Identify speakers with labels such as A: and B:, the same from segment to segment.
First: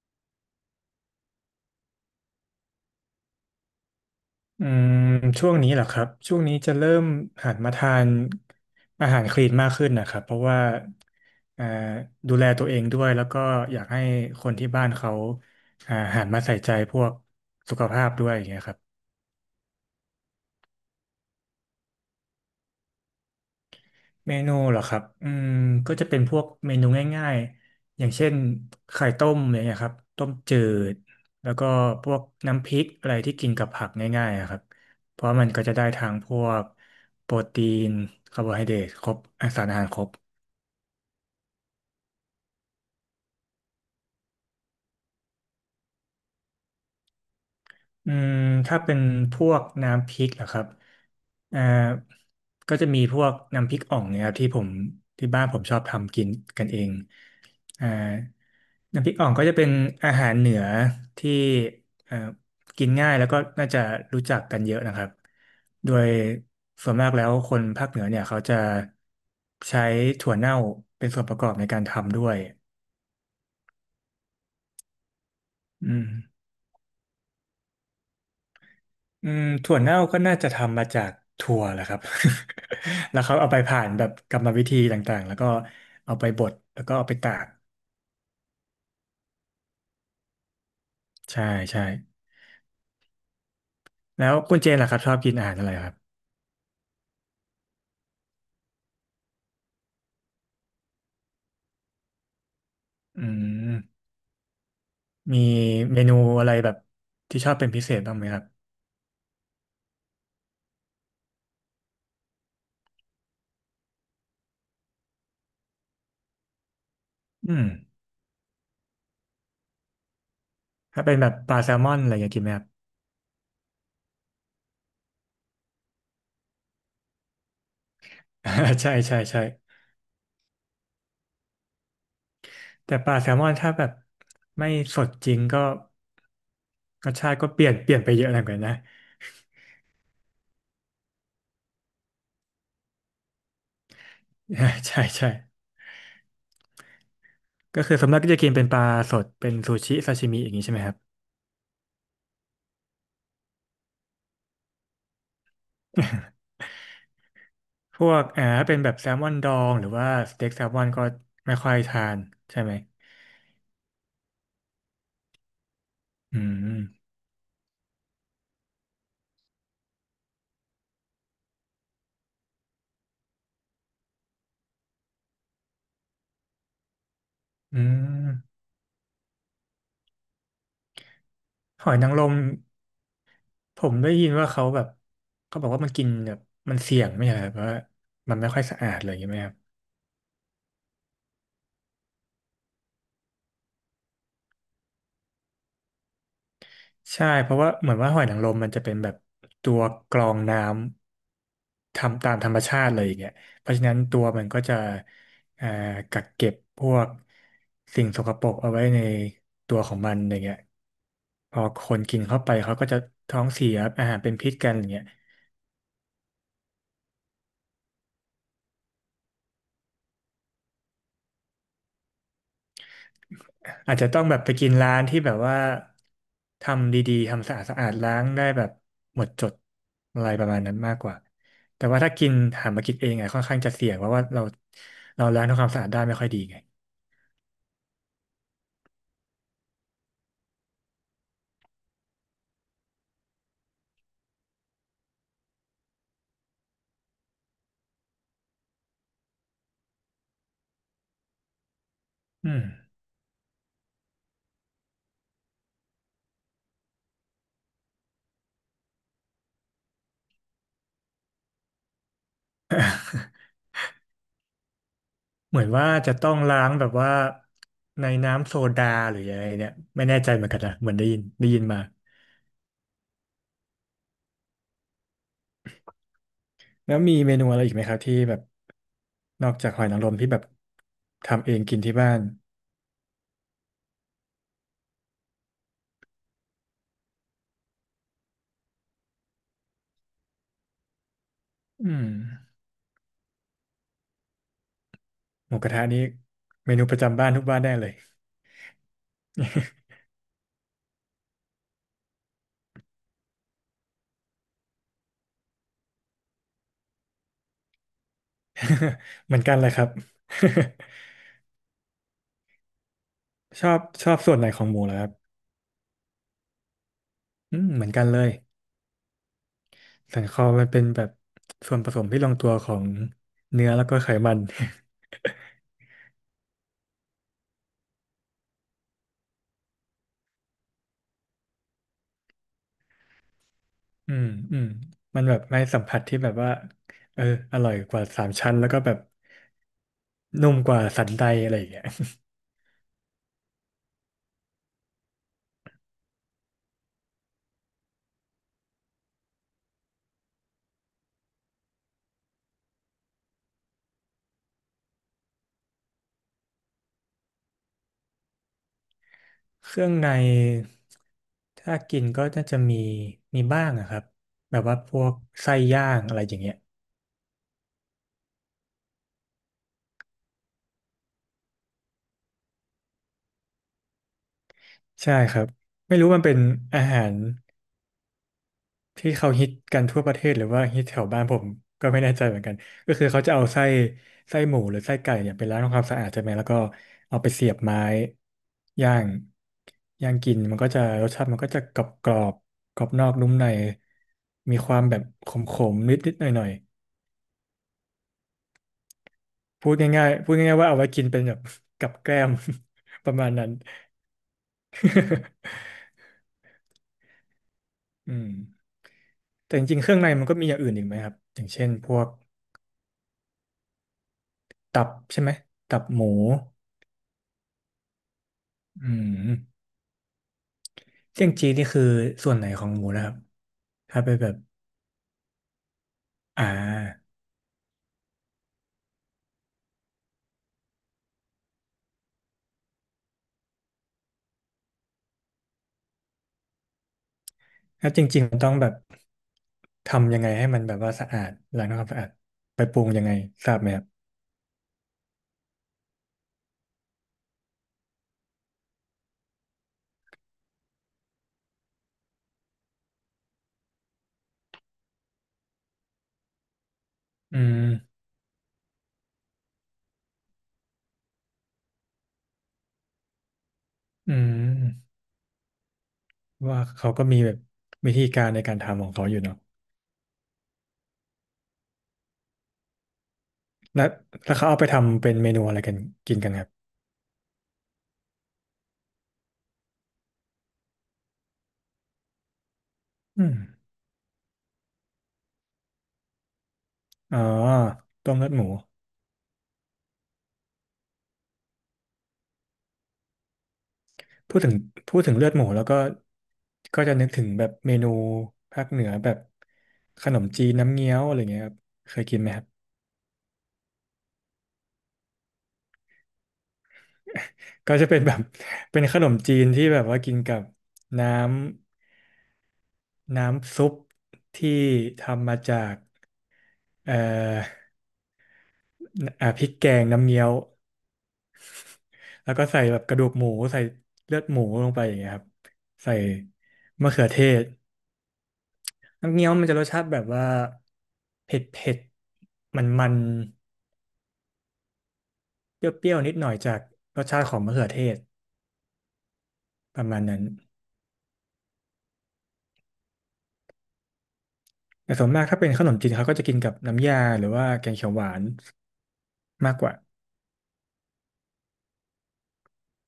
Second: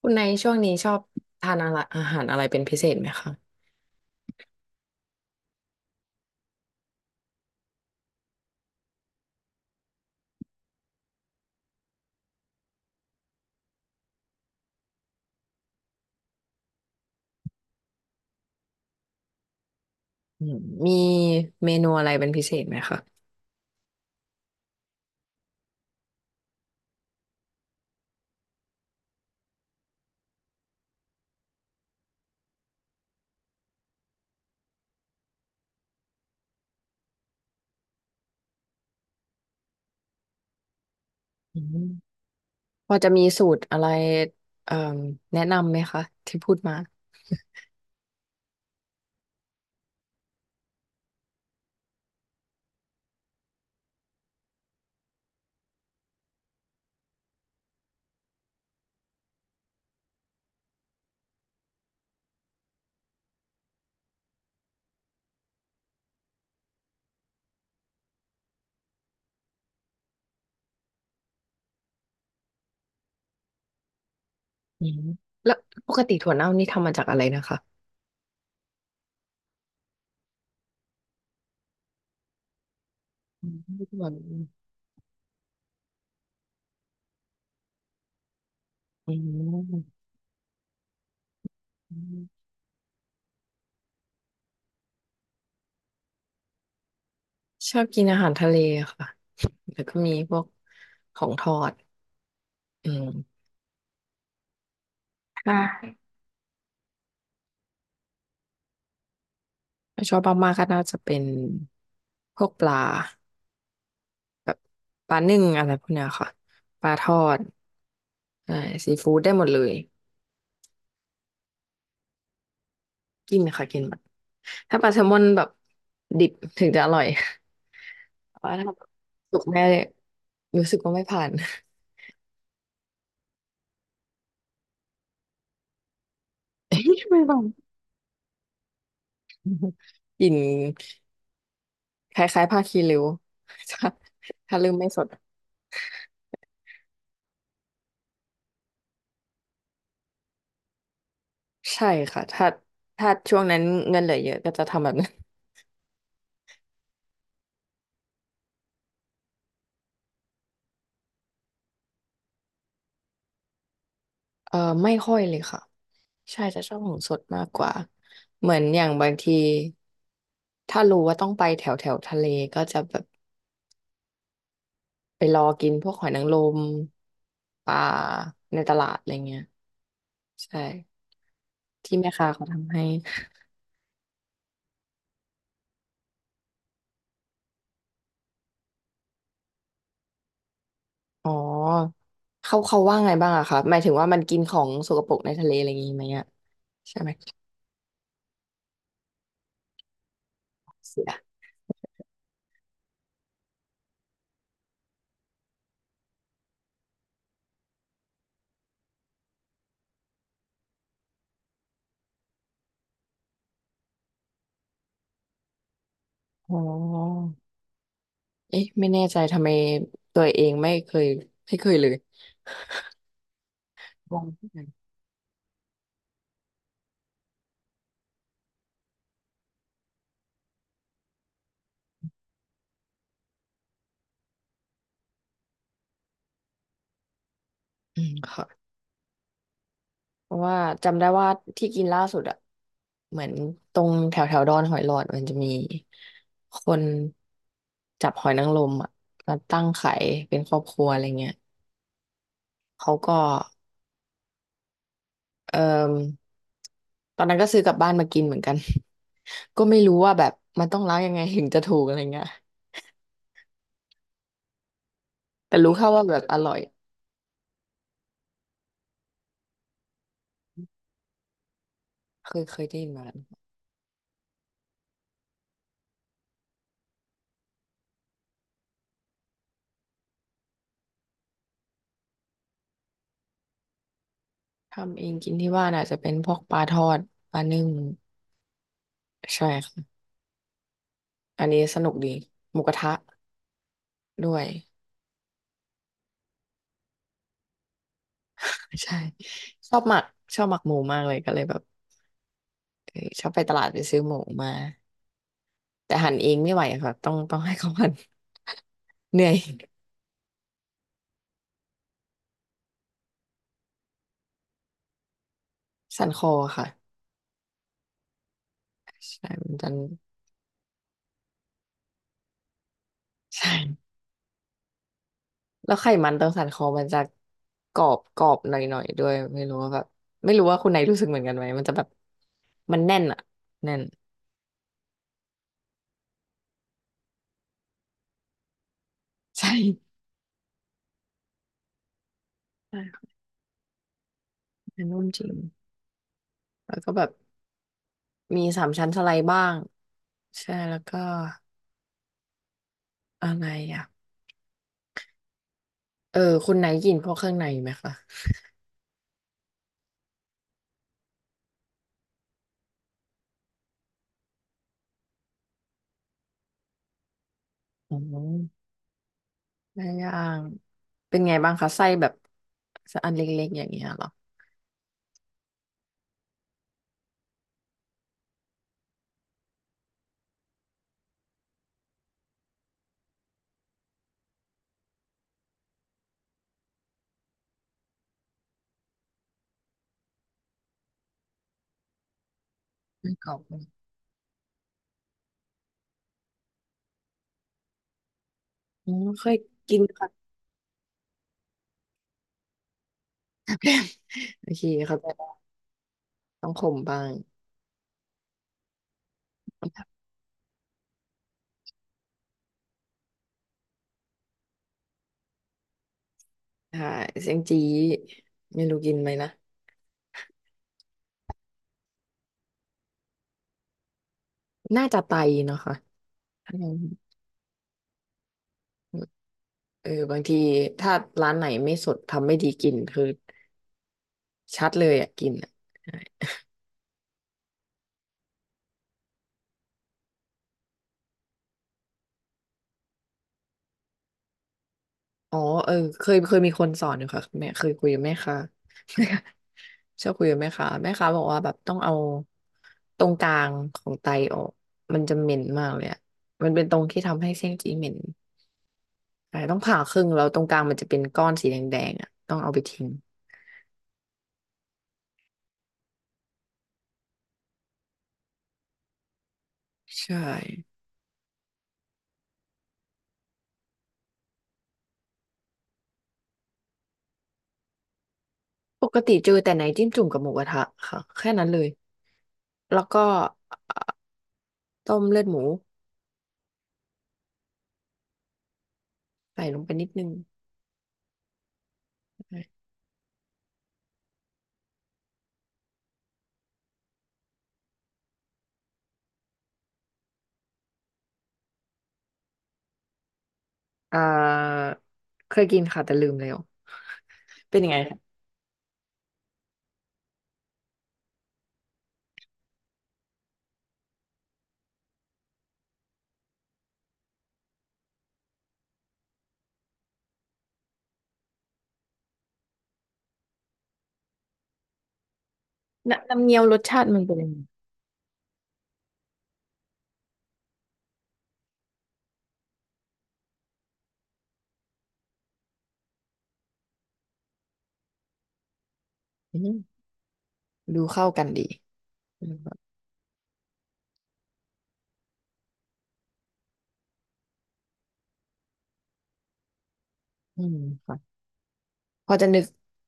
A: คุณในช่วงนี้ชอบทานอะไรอาหารอะไรเป็นพิเศษไหมคะ
B: อืมช่วงนี้เหรอครับ ช่วงนี้จะเริ่มหันมาทานอาหารคลีนมากขึ้นนะครับ เพราะว่าอ่าดูแลตัวเองด้วยแล้วก็อยากให้คนที่บ้านเขาหันมาใส่ใจพวกสุขภาพด้วยอย่างเงี้ยครับ
A: อืมมีเมนูอะไรเป็นพิเศษไหมคะ
B: เมนูเหรอครับก็จะเป็นพวกเมนูง่ายๆ อย่างเช่นไข่ต้มอะไรเงี้ยครับ ต้มจืดแล้วก็พวกน้ำพริกอะไรที่กินกับผักง่ายๆอะครับเพราะมันก็จะได้ทางพวกโปรตีนคาร์โบไฮเดรตครบอ่ะสารอาหารครบ
A: อืม พอจะมีสูตรอะไรเอ่แนะนำไหมคะที่พูดมา
B: อืมถ้าเป็นพวกน้ำพริกเหรอครับอ่าก็จะมีพวกน้ำพริกอ่องเนี่ยครับที่บ้านผมชอบทำกินกันเอง อ่าน้ำพริกอ่องก็จะเป็นอาหารเหนือที่เอ่อกินง่ายแล้วก็น่าจะรู้จักกันเยอะนะครับโดยส่วนมากแล้วคนภาคเหนือเนี่ยเขาจะใช้ถั่วเน่าเป็นส่วนประกอบในการทำด้วย
A: อืมแล้วป
B: อื
A: ก
B: ม
A: ติถั่วเน่านี่ทำมาจากอะไรนะคะ
B: ถั่วเน่าก็น่าจะทำมาจากถั่วแหละครับ แล้วเขา
A: อื
B: เอา
A: ม
B: ไปผ่าน
A: ถั่
B: แบ
A: ว
B: บกรรมวิธีต่างๆแล้วก็เอาไปบดแล้วก็เอาไปตาก
A: อืม
B: ใช่ใช่
A: อืม
B: แล้วคุณเจนล่ะครับชอบกินอาหารอะไรครับ
A: ชอบกินอาหารทะเลค่ะแล้วก็มีพวกของทอดอื
B: อื
A: ม
B: ม มี
A: ค่ะ
B: เมนูอะไรแบบที่ชอบเป็นพิเศษบ้างไหมครับ
A: ถ้าชอบมากๆก็น่าจะเป็นพวกปลาปลานึ่งอะไรพวกเนี้ยค่ะปลาทอด
B: อืม
A: ใช่ซีฟู้ดได้หมดเลย
B: ถ้าเป็นแบบปลาแซลมอนอะไรอย่างเงี้ยกินไหมครับ
A: กินค่ะกินหมดถ้าปลาแซลมอนแบบดิบถึงจะอร่อย ว่าท
B: ใช่ใช่
A: ำสุ
B: ใช่
A: กแม่เลยรู้สึกว่าไม่ผ่าน
B: แต่ปลาแซลมอนถ้าแบบไม่สดจริงก็
A: เอ้ย
B: รสชา
A: ไม่้า
B: ติ
A: ง
B: ก็เปลี่ยนไปเยอะเหมือนกันนะ
A: กลิ่นคล้ายๆผ้าคีริ้วถ้า
B: ใช
A: ลืมไม่ส
B: ่
A: ด
B: ใช่ก็คือส่วนมากก็จะกินเป็นปลาสดเป็นซูชิซาชิมิอย่างนี้ใช่ไหมครับ
A: ใช่ค่ะถ้าช่วงนั้นเงินเหลือเยอะก็จะทำแบบนั้น
B: พวกถ้าเป็นแบบแซลมอนดองหรือว่าสเต็กแซลมอนก็ไม่ค่อยทานใช่ไหม
A: เออไม่ค่อยเลยค่ะ
B: อื
A: ใช่จะชอบของ
B: ม
A: สดมากกว่าเหมือนอย่างบางทีถ้ารู้ว่าต้องไปแถวแถวทะเลก็จะแบบไปรอกินพวกหอยนางรมปลา
B: อื
A: ใน
B: ม
A: ตลาดอะไรเงี้ยใช่
B: หอ
A: ที่
B: ยนา
A: แม่
B: งร
A: ค้า
B: ม
A: เขาทำให้
B: ผมได้ยินว่าเขาแบบเขาบอกว่ามันกินแบบมันเสี่ยงไม่ใช่เหรอครับเพราะว่ามันไม่ค่อยสะอาดเลยใช่างเงี้ยไหมครับ
A: อ๋อเขาว่าไงบ้างอะคะหมายถึงว่ามันกินของสกปรกในทะเลอะไรอย่างงี้ไหมอะใช่ไหม
B: ใช่เพราะว่าเหมือนว่าหอยนางรมมันจะเป็นแบบตัวกรองน้
A: เสีย
B: ำทำตามธรรมชาติเลยอย่างเงี้ยเพราะฉะนั้นตัวมันก็จะเอ่อกักเก็บพวกสิ่งสกปรกเอาไว้ในตัวของมันอย่างเงี้ยพอคนกินเข้าไปเขาก็จะท้องเสียอาหารเป็นพิษกันอย่างเงี้ย
A: อ๋อเอ๊ะไม่แน่ใจทำไมตัวเองไม่เคยไม่เคยเลย
B: อาจจะ
A: ง
B: ต้อ
A: ง
B: งแบ
A: เห
B: บ
A: มือ
B: ไป
A: นกัน
B: กินร้านที่แบบว่าทำดีๆทำสะอาดสะอาดล้างได้แบบหมดจดอะไรประมาณนั้นมากกว่าแต่ว่าถ้ากินหามากินเองอะค่อนข้างจะเสี่ยงเพราะว่าเราล้างทำความสะอาดได้ไม่ค่อยดีไง
A: อืมค่ะเพราะว่าจำได้ว่าที่กินล่าสุดอะเหมือนตรงแถวแถวดอนหอยหลอดมันจะมีคนจับหอยนางรมอะมาตั้งขายเป็นครอบครัวอะไรเงี้ย
B: อืม
A: เขาก็ เอ่มตอนนั้นก็ซื้อกลับบ้านมากินเหมือนกัน ก็ไม่รู้ว่าแบบมันต้องล้างยังไงถึงจะถูกอะไรเงี้ยแต่
B: เหมือน
A: รู้แค่
B: ว่า
A: ว่า
B: จะ
A: แบบ
B: ต้อ
A: อ
B: ง
A: ร่อย
B: ล้างแบบว่าในน้ำโซดาหรืออะไรเนี่ยไม่แน่ใจเหมือนกันนะเหมือนได้ยินมา
A: เคยได้ยินมา
B: แล้วมีเมนูอะไรอีกไหมครับที่แบบนอกจากหอยนางรมที่แบบทำเองกินที่บ้าน
A: ทำเองกินที่บ้านอาจจะเป็นพวกปลาทอดปลานึ่งใช่ค่ะอันนี้สนุ
B: อื
A: กดี
B: ม
A: หมูกระทะด้วย
B: หมูกระทะนี่เมนูประจำบ้านทุกบ้านแน่เลย
A: ใช่ชอบหมักหมูมากเลยก็เลยแบบเออชอบไปตลาดไปซื้อหมูมาแต่หั่นเองไม่ไหวค่ะต้องให้เขาหั่นเห นื่อ
B: เห
A: ย
B: มือ นกันเลยครับ ชอบชอบส่วนไหนของหมูเหรอครับ
A: สั่นคอค่ะ
B: เหมือนกันเลย
A: ใช่มันจะ
B: สันคอมันเป็นแบบส่วนผสมที่ลงตัวของ
A: ใช่
B: เนื้อแล้วก็ไขมัน
A: แล้วไขมันตรงสันคอมันจะกรอบหน่อยด้วยไม่รู้ว่าแบบไม่รู้ว่าคุณไหนรู้สึกเหมือนกันไหมมันจะแบบมันแน่นอะแน่น
B: อืมอืมมันแบบไม่สัมผัสที่แบบว่าเอออร่อยกว่าสามชั้นแล้วก็แบบ
A: ใช่
B: นุ่มกว่าสันใดอะไรอย่างเงี้ย
A: ใช่ค่ะมันนุ่มจริงแล้วก็แบบมีสามชั้นสไลด์บ้างใช่แล้วก็อะไรอ่ะเออคุณไหนกินพวกเครื่องในไหมคะ
B: เครื่องในถ้ากินก็น่าจะมีมีบ้างอะครับแบบว่าพวกไส้ย่างอะไรอย่างเงี้ย
A: อ๋อได้ย่างเป็นไงบ้างคะไส้แบบอันเล็กๆอย่างเงี้ยเหรอ
B: ใช่ครับไม่รู้มันเป็นอาหาร ที่เขาฮิตกันทั่วประเทศหรือว่าฮิตแถวบ้านผมก็ไม่แน่ใจเหมือนกันก็คือเขาจะเอาไส้หมูหรือไส้ไก่เนี่ยไปล้างทำความสะอาดใช่ไหมแล้วก็เอาไปเสียบไม้ย่างย่างกินมันก็จะรสชาติมันก็จะกรอบกรอบกรอบนอ
A: ไม่
B: ก
A: ก
B: นุ่
A: ร
B: ม
A: อบ
B: ใน
A: ไหม
B: มีความแบบขมขมนิดนิดหน่อยหน่อย
A: อ๋อเคย
B: ๆพูด
A: กิน
B: ง่า
A: ค่ะ
B: ย ๆพูดง่ายๆว่าเอาไว้กินเป็นแบบกับแกล้ม ประมาณนั้
A: แบ
B: น
A: บโอเคเขาใจได้ต้องขมบ้าง
B: อืมแต่จริงๆเครื่องในมันก็มีอย่างอื่นอีกไหมครับอย่างเช่นพวกตับใช่ไหมตับหมู
A: ใช่เสียงจี้ไม่รู้
B: อื
A: กินไหมนะ
B: มเจียงจีนี่คือส่วนไหนของหมูนะครับถ้าไปแบบ
A: น่าจะไตเนาะค่ะ
B: อ่
A: อืม
B: า
A: เออบางทีถ้าร้านไหนไม่สดทำไม่ดีกลิ่นคือชัดเลยอ่ะกลิ่นอะใช่
B: ถ้าจริงๆมันต้องแบบทำยังไงให้มันแบบว่าสะอาดล้างทำความสะอาดไปปรุงยังไงทราบไหมครับ
A: อ๋อเออเคยมีคนสอนอยู่ค่ะแม่เคยคุยกับแม่ค้า แม่ค้าชอบคุยกับแม่ค้าแม่ค้าบอกว่าแบบต้องเอาตรงกลางของไตออกมันจะเหม็นมากเลยอ่ะมันเป็นตรงที่ทำให้
B: อื
A: เสียงจีเหม็น
B: ม
A: ใช่ต้องผ่าครึ่งแล้วตรงกลางมันจะเป็นก้อนสีแดงๆอ่ะต้องเอาไปทิ้ง
B: อืมว่าเขาก็มีแบบวิธีการในการทำของเขาอยู่เนาะ
A: ใช่
B: แล้วแล้วเขาเอาไปทำเป็นเมนูอะไรกันกินกันครับ
A: ปกติเจอแต่ไหนจิ้มจุ่มกับหมูกระทะค่ะแค่นั้นเลยแล้วก็
B: อืม
A: เอ่อต้มเลือดหมู
B: อ๋อต้มเลือดหมู
A: ใส่ลงไปนิดนึง
B: พูดถึงพูดถึงเลือดหมูแล้วก็ก็จะนึกถึงแบบเมนูภาคเหนือแบบขนมจีนน้ำเงี้ยวอะไรเงี้ยครับเคยกินไหมครับ
A: อ่าเคยกินค่ะแต่ลืมแล้วเป็นยัง
B: ก็
A: ไง
B: จะเป็
A: คะ
B: นแบบ เป็นขนมจีนที่แบบว่ากินกับน้ำน้ำซุปที่ทำมาจากเอ่อพริกแกงน้ำเงี้ยวแล้วก็ใส่แบบกระดูกหมูใส่เลือดหมูลงไปอย่างเงี้ยครับใส่
A: น้ำเงี้ยวรสชาติ
B: มะ
A: มัน
B: เขือ
A: เป็น
B: เท
A: ยังไง
B: ศน้ำเงี้ยวมันจะรสชาติแบบว่าเผ็ดเผ็ดมันมัน เปรี้ยวๆนิดหน่อยจากรสชาติของมะเขือเทศ
A: อืม
B: ประมาณนั้น
A: ดูเข้ากันดีอืม
B: แต่ส่วนมากถ้าเป็นขนมจีนเขาก็จะกินกับน้ำยาหรือว่าแกงเขียวหวานมากกว่า
A: อืมค่ะพอจะนึก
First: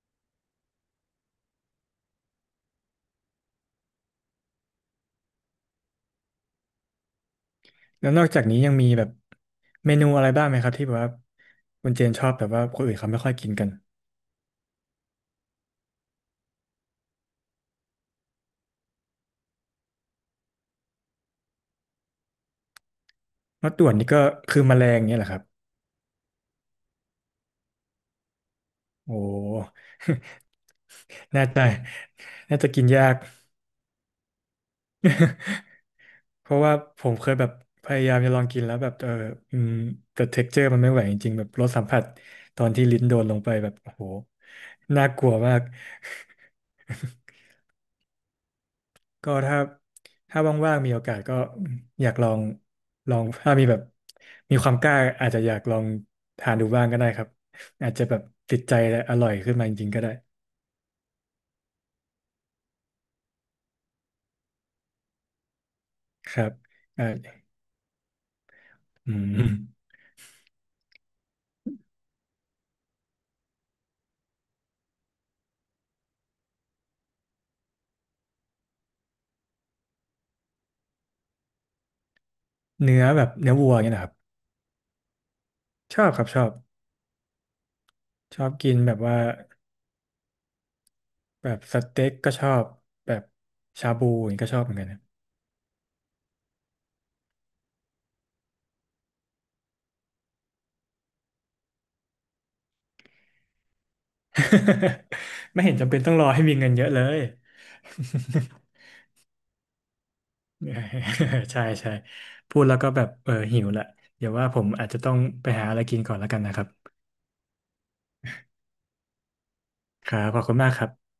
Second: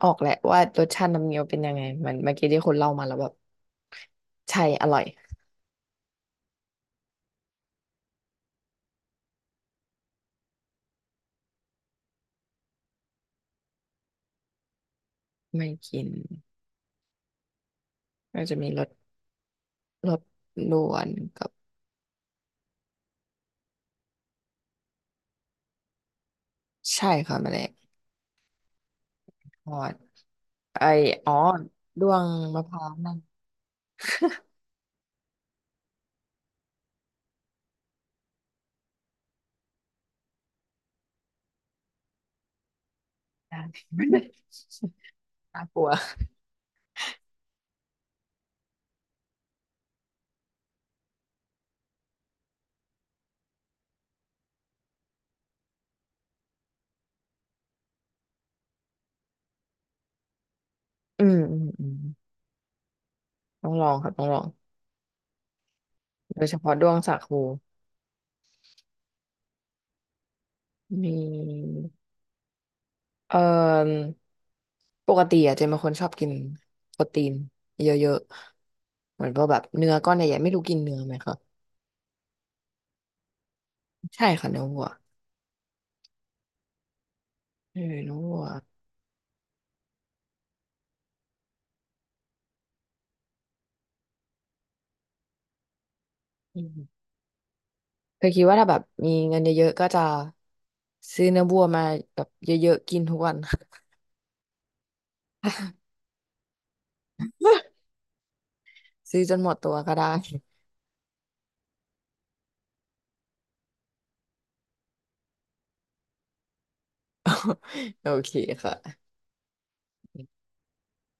A: ออกแหละว่ารสชาติน้ำเงี้ยวเป็นยังไงมันเมื่อกี้ที่คนเล่ามาแล้วแบบใช่อร่อย
B: แล้วนอกจากนี้ยังมีแบบเมนูอะไรบ้างไหมครับที่แบบว่าคุณเจนชอบแต่ว่าคนอื่นเขาไม่ค่อยกินกัน
A: ไม่กินก็จะมีรสรสลวนกับ
B: มะต่วนนี่ก็คือแมลงเนี่ยแหละครับ
A: ใช่ค่ะแมลง
B: โอ้
A: ทอด ไออ๋อ
B: น่าจะ
A: ด้วง
B: น่า
A: มะ
B: จะ
A: พ
B: กิ
A: ร้า
B: น
A: ว
B: ยา
A: นั่
B: ก
A: น
B: เพราะว่าผมเคยแบบพยายามจะลองกินแล้วแบบอืมแต่เท็กเจอร์มันไม่ไหวจริงๆแบบรสสัมผัสตอนที่ลิ้นโดนลงไปแบบโอ้
A: นะ
B: โหน่ากลัวมาก
A: น่ากลัว
B: ก็ถ้าถ้าว่างๆมีโอกาสก็อยากลองลองถ้ามีแบบมีความกล้าอาจจะอยากลองทานดูบ้างก็ได้ครับอาจจะแบบติดใจและอร่อยขึ้นมาจริงๆก็ได้
A: อืมอืมอืมต้องลองค่ะต้องลอง
B: ค
A: โด
B: รั
A: ย
B: บ
A: เฉพาะด้วง
B: เออ
A: สาคู
B: อืม
A: มีเอ่อปกติอะเจนเป็นคนชอบกินโปรตีนเยอะๆเหมือนพวกแบบเนื้อก้อนใหญ่ๆไม่รู้กินเนื้อไหมคะ
B: เนื้อแบบเนื้อวัวเนี่ยนะครับ
A: ใช่ค่ะเนื้อวัว
B: ชอบครับชอบ
A: เออเนื้อวั
B: ช
A: ว
B: อบกินแบบว่า แบบสเต็กก็ชอบแบบชาบูอย่างนี้ก็ชอบเหมือนกันนะ
A: อืมเคยคิดว่าถ้าแบบมีเงินเยอะๆก็จะซื้อเนื้อวัวมาแบบเยอะๆกินทุกวัน
B: ไม่เห็นจำเป็นต้องรอให้มีเงินเยอะเลย
A: ซื้อจนหมดตัวก็ได้
B: ใช่ใช่พูดแล้วก็แบบหิวละเดี๋ยวว่าผมอาจจะต้องไปหาอะไรกินก่อนแล้วกันนะครับ
A: โอเคค่ะ
B: ครับขอบคุณมากครับ